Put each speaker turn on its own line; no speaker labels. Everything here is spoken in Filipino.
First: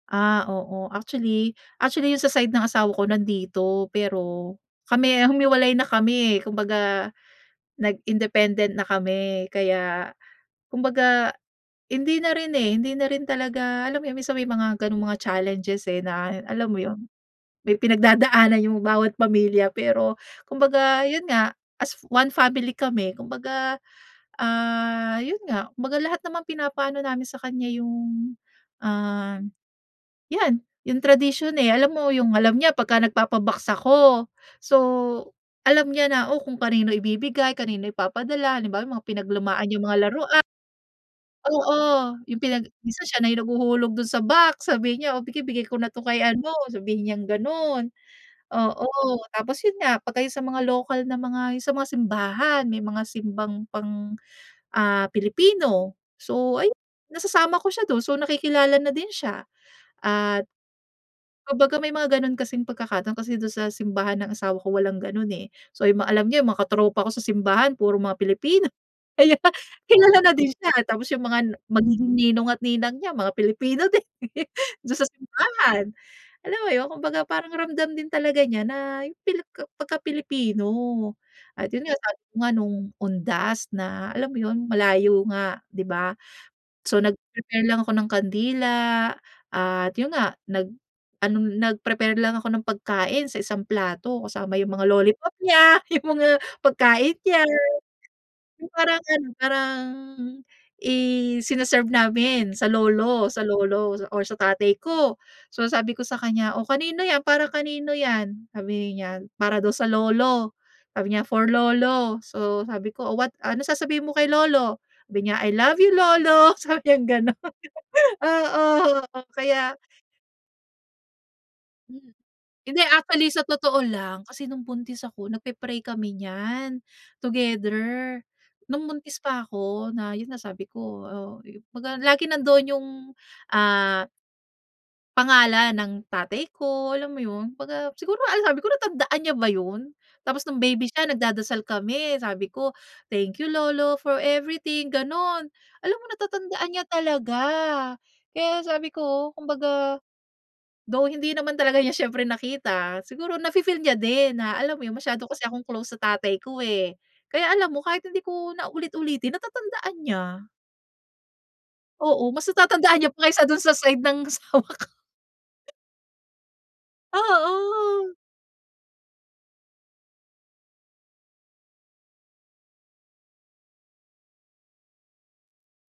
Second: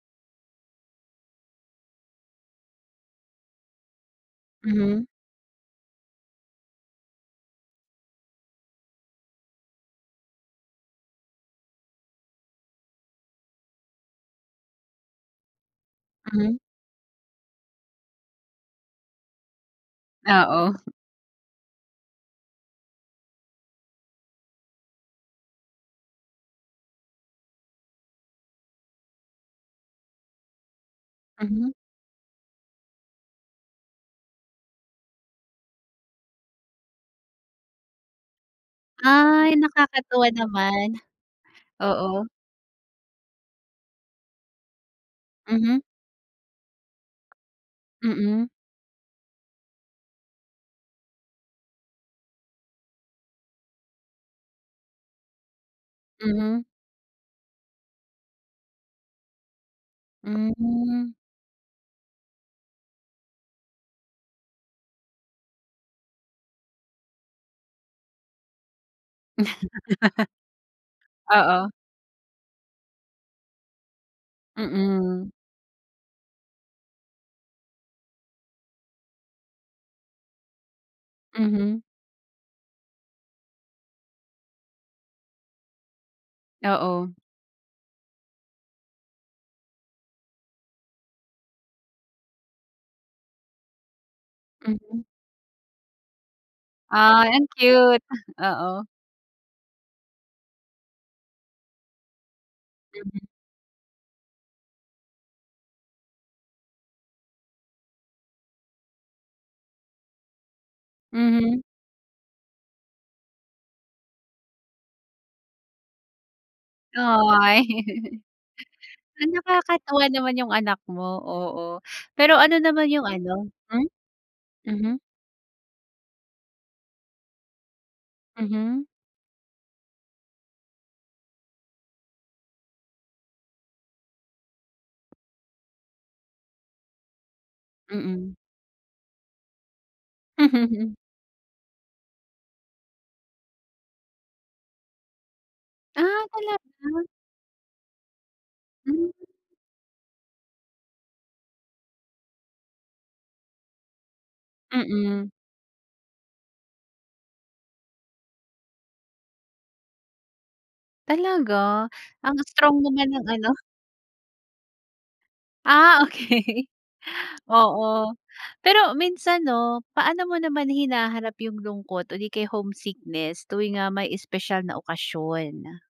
Ah, oo, actually actually, yung sa side ng asawa ko, nandito, pero,
Mhm.
kami humiwalay na kami eh, kumbaga nag-independent na kami, kaya kumbaga, hindi na rin eh, hindi na rin talaga, alam mo 'yon, minsan may mga gano'ng mga challenges, eh, na,
Hmm.
alam mo yo'n, may pinagdadaanan yung bawat pamilya. Pero
Oo.
kumbaga, 'yon nga, as one family kami, kumbaga, ah, 'yon nga, kumbaga lahat namang pinapaano namin sa kanya, yung, ah, yan, yung tradisyon,
Mhm.
eh, alam mo, yung alam niya 'pag nagpapa-box ako. So, alam niya na, oh, kung kanino ibibigay, kanino ipapadala, halimbawa, yung mga
Ay,
pinaglumaan niyang mga
nakakatuwa
larua
naman.
Oo,
Oo.
yung pinag minsan siya na yung naghuhulog do'n sa box, sabi niya, "Oh, bigay-bigay
Mhm.
ko na 'to kay ano", sabihin niyang gano'n.
Mm.
Oo, tapos, 'yon nga, pagka yung sa mga lokal na mga, 'yon sa mga simbahan, may mga simbang pang, ah, Pilipino, so,
Mhm.
ayun, nasasama ko siya do'n, so, nakikilala na din siya. At
Hmm.
kumbaga may mga gano'n kasing pagkakataon, kasi do'n sa simbahan ng asawa ko, walang gano'n eh. So, yung ma alam niya, yung mga katropa ko sa simbahan, puro mga Pilipino. Kaya kilala na din siya, tapos yung mga,
Oo.
magiging ninong at ninang niya, mga Pilipino din, do'n sa
Mm.
simbahan, alam mo 'yon? Kumbaga, parang ramdam din talaga niya na, yung pili ka pagka Pilipino. At,
Mhm.
'yon nga, sabi ko nga no'ng, undas, na, alam mo 'yon, malayo nga, di ba? So,
Oo.
nag-prepare lang ako ng kandila, at 'yon nga, nag-ano, nag-prepare lang ako ng pagkain sa isang plato, kasama yung mga
Mhm.
lollipop niya, yung mga, pagkain
Ay,
niya.
ang cute,
Yung
oo.
parang ano, parang isine-serve namin sa
Mhm.
lolo sa lolo, or sa tatay ko. So, sabi ko sa kanya, "O, kanino yan, para kanino yan?", sabihin niya para daw sa lolo, sabi niya "For
Mhm.
lolo". So, sabi ko, "O what ano, sasabihin mo kay Lolo", sabi niya, "I love you lolo", sabi niyang gano'n,
Ay.
oo, oo, kaya
Nakakatawa naman yung anak mo, oo.
Hmm,
Pero ano
hindi
naman yung
actually, sa
ano
totoo
hmm?
lang, kasi no'ng
Mhm.
buntis ako, nagpe-pray kami niyan, together,
Mhm.
no'ng buntis pa ako na, 'yon na, sabi ko, oh, kumbaga, lagi nandoon yung, ah pangalan ng tatay ko, alam mo 'yon, kumbaga, siguro
Mm.
alam sabi ko natandaan niya ba 'yon? Tapos no'ng baby siya nagdadasal kami, sabi ko, "Thank you lolo for everything", gano'n. Alam mo,
Ah, talaga?
natatandaan niya talaga. Kaya sabi
Hmm.
ko, kumbaga, though, hindi naman talaga niya siyempre nakita, siguro nafi-feel niya din, na, alam mo 'yon, masyado
Mm.
kasi akong close sa tatay ko eh. Kaya alam mo, kahit hindi ko na ulit-ulitin, natatandaan niya.
Talaga?
Oo,
Ang
mas
strong
natatandaan
naman
niya
ng
pa, kaysa
ano.
do'n sa side ng, asawa ko.
Ah, okey.
Oo.
Oo, pero minsan 'no, paano mo naman hinaharap yung lungkot, o 'di kaya homesickness, tuwing, ah, may espesyal na okasyon?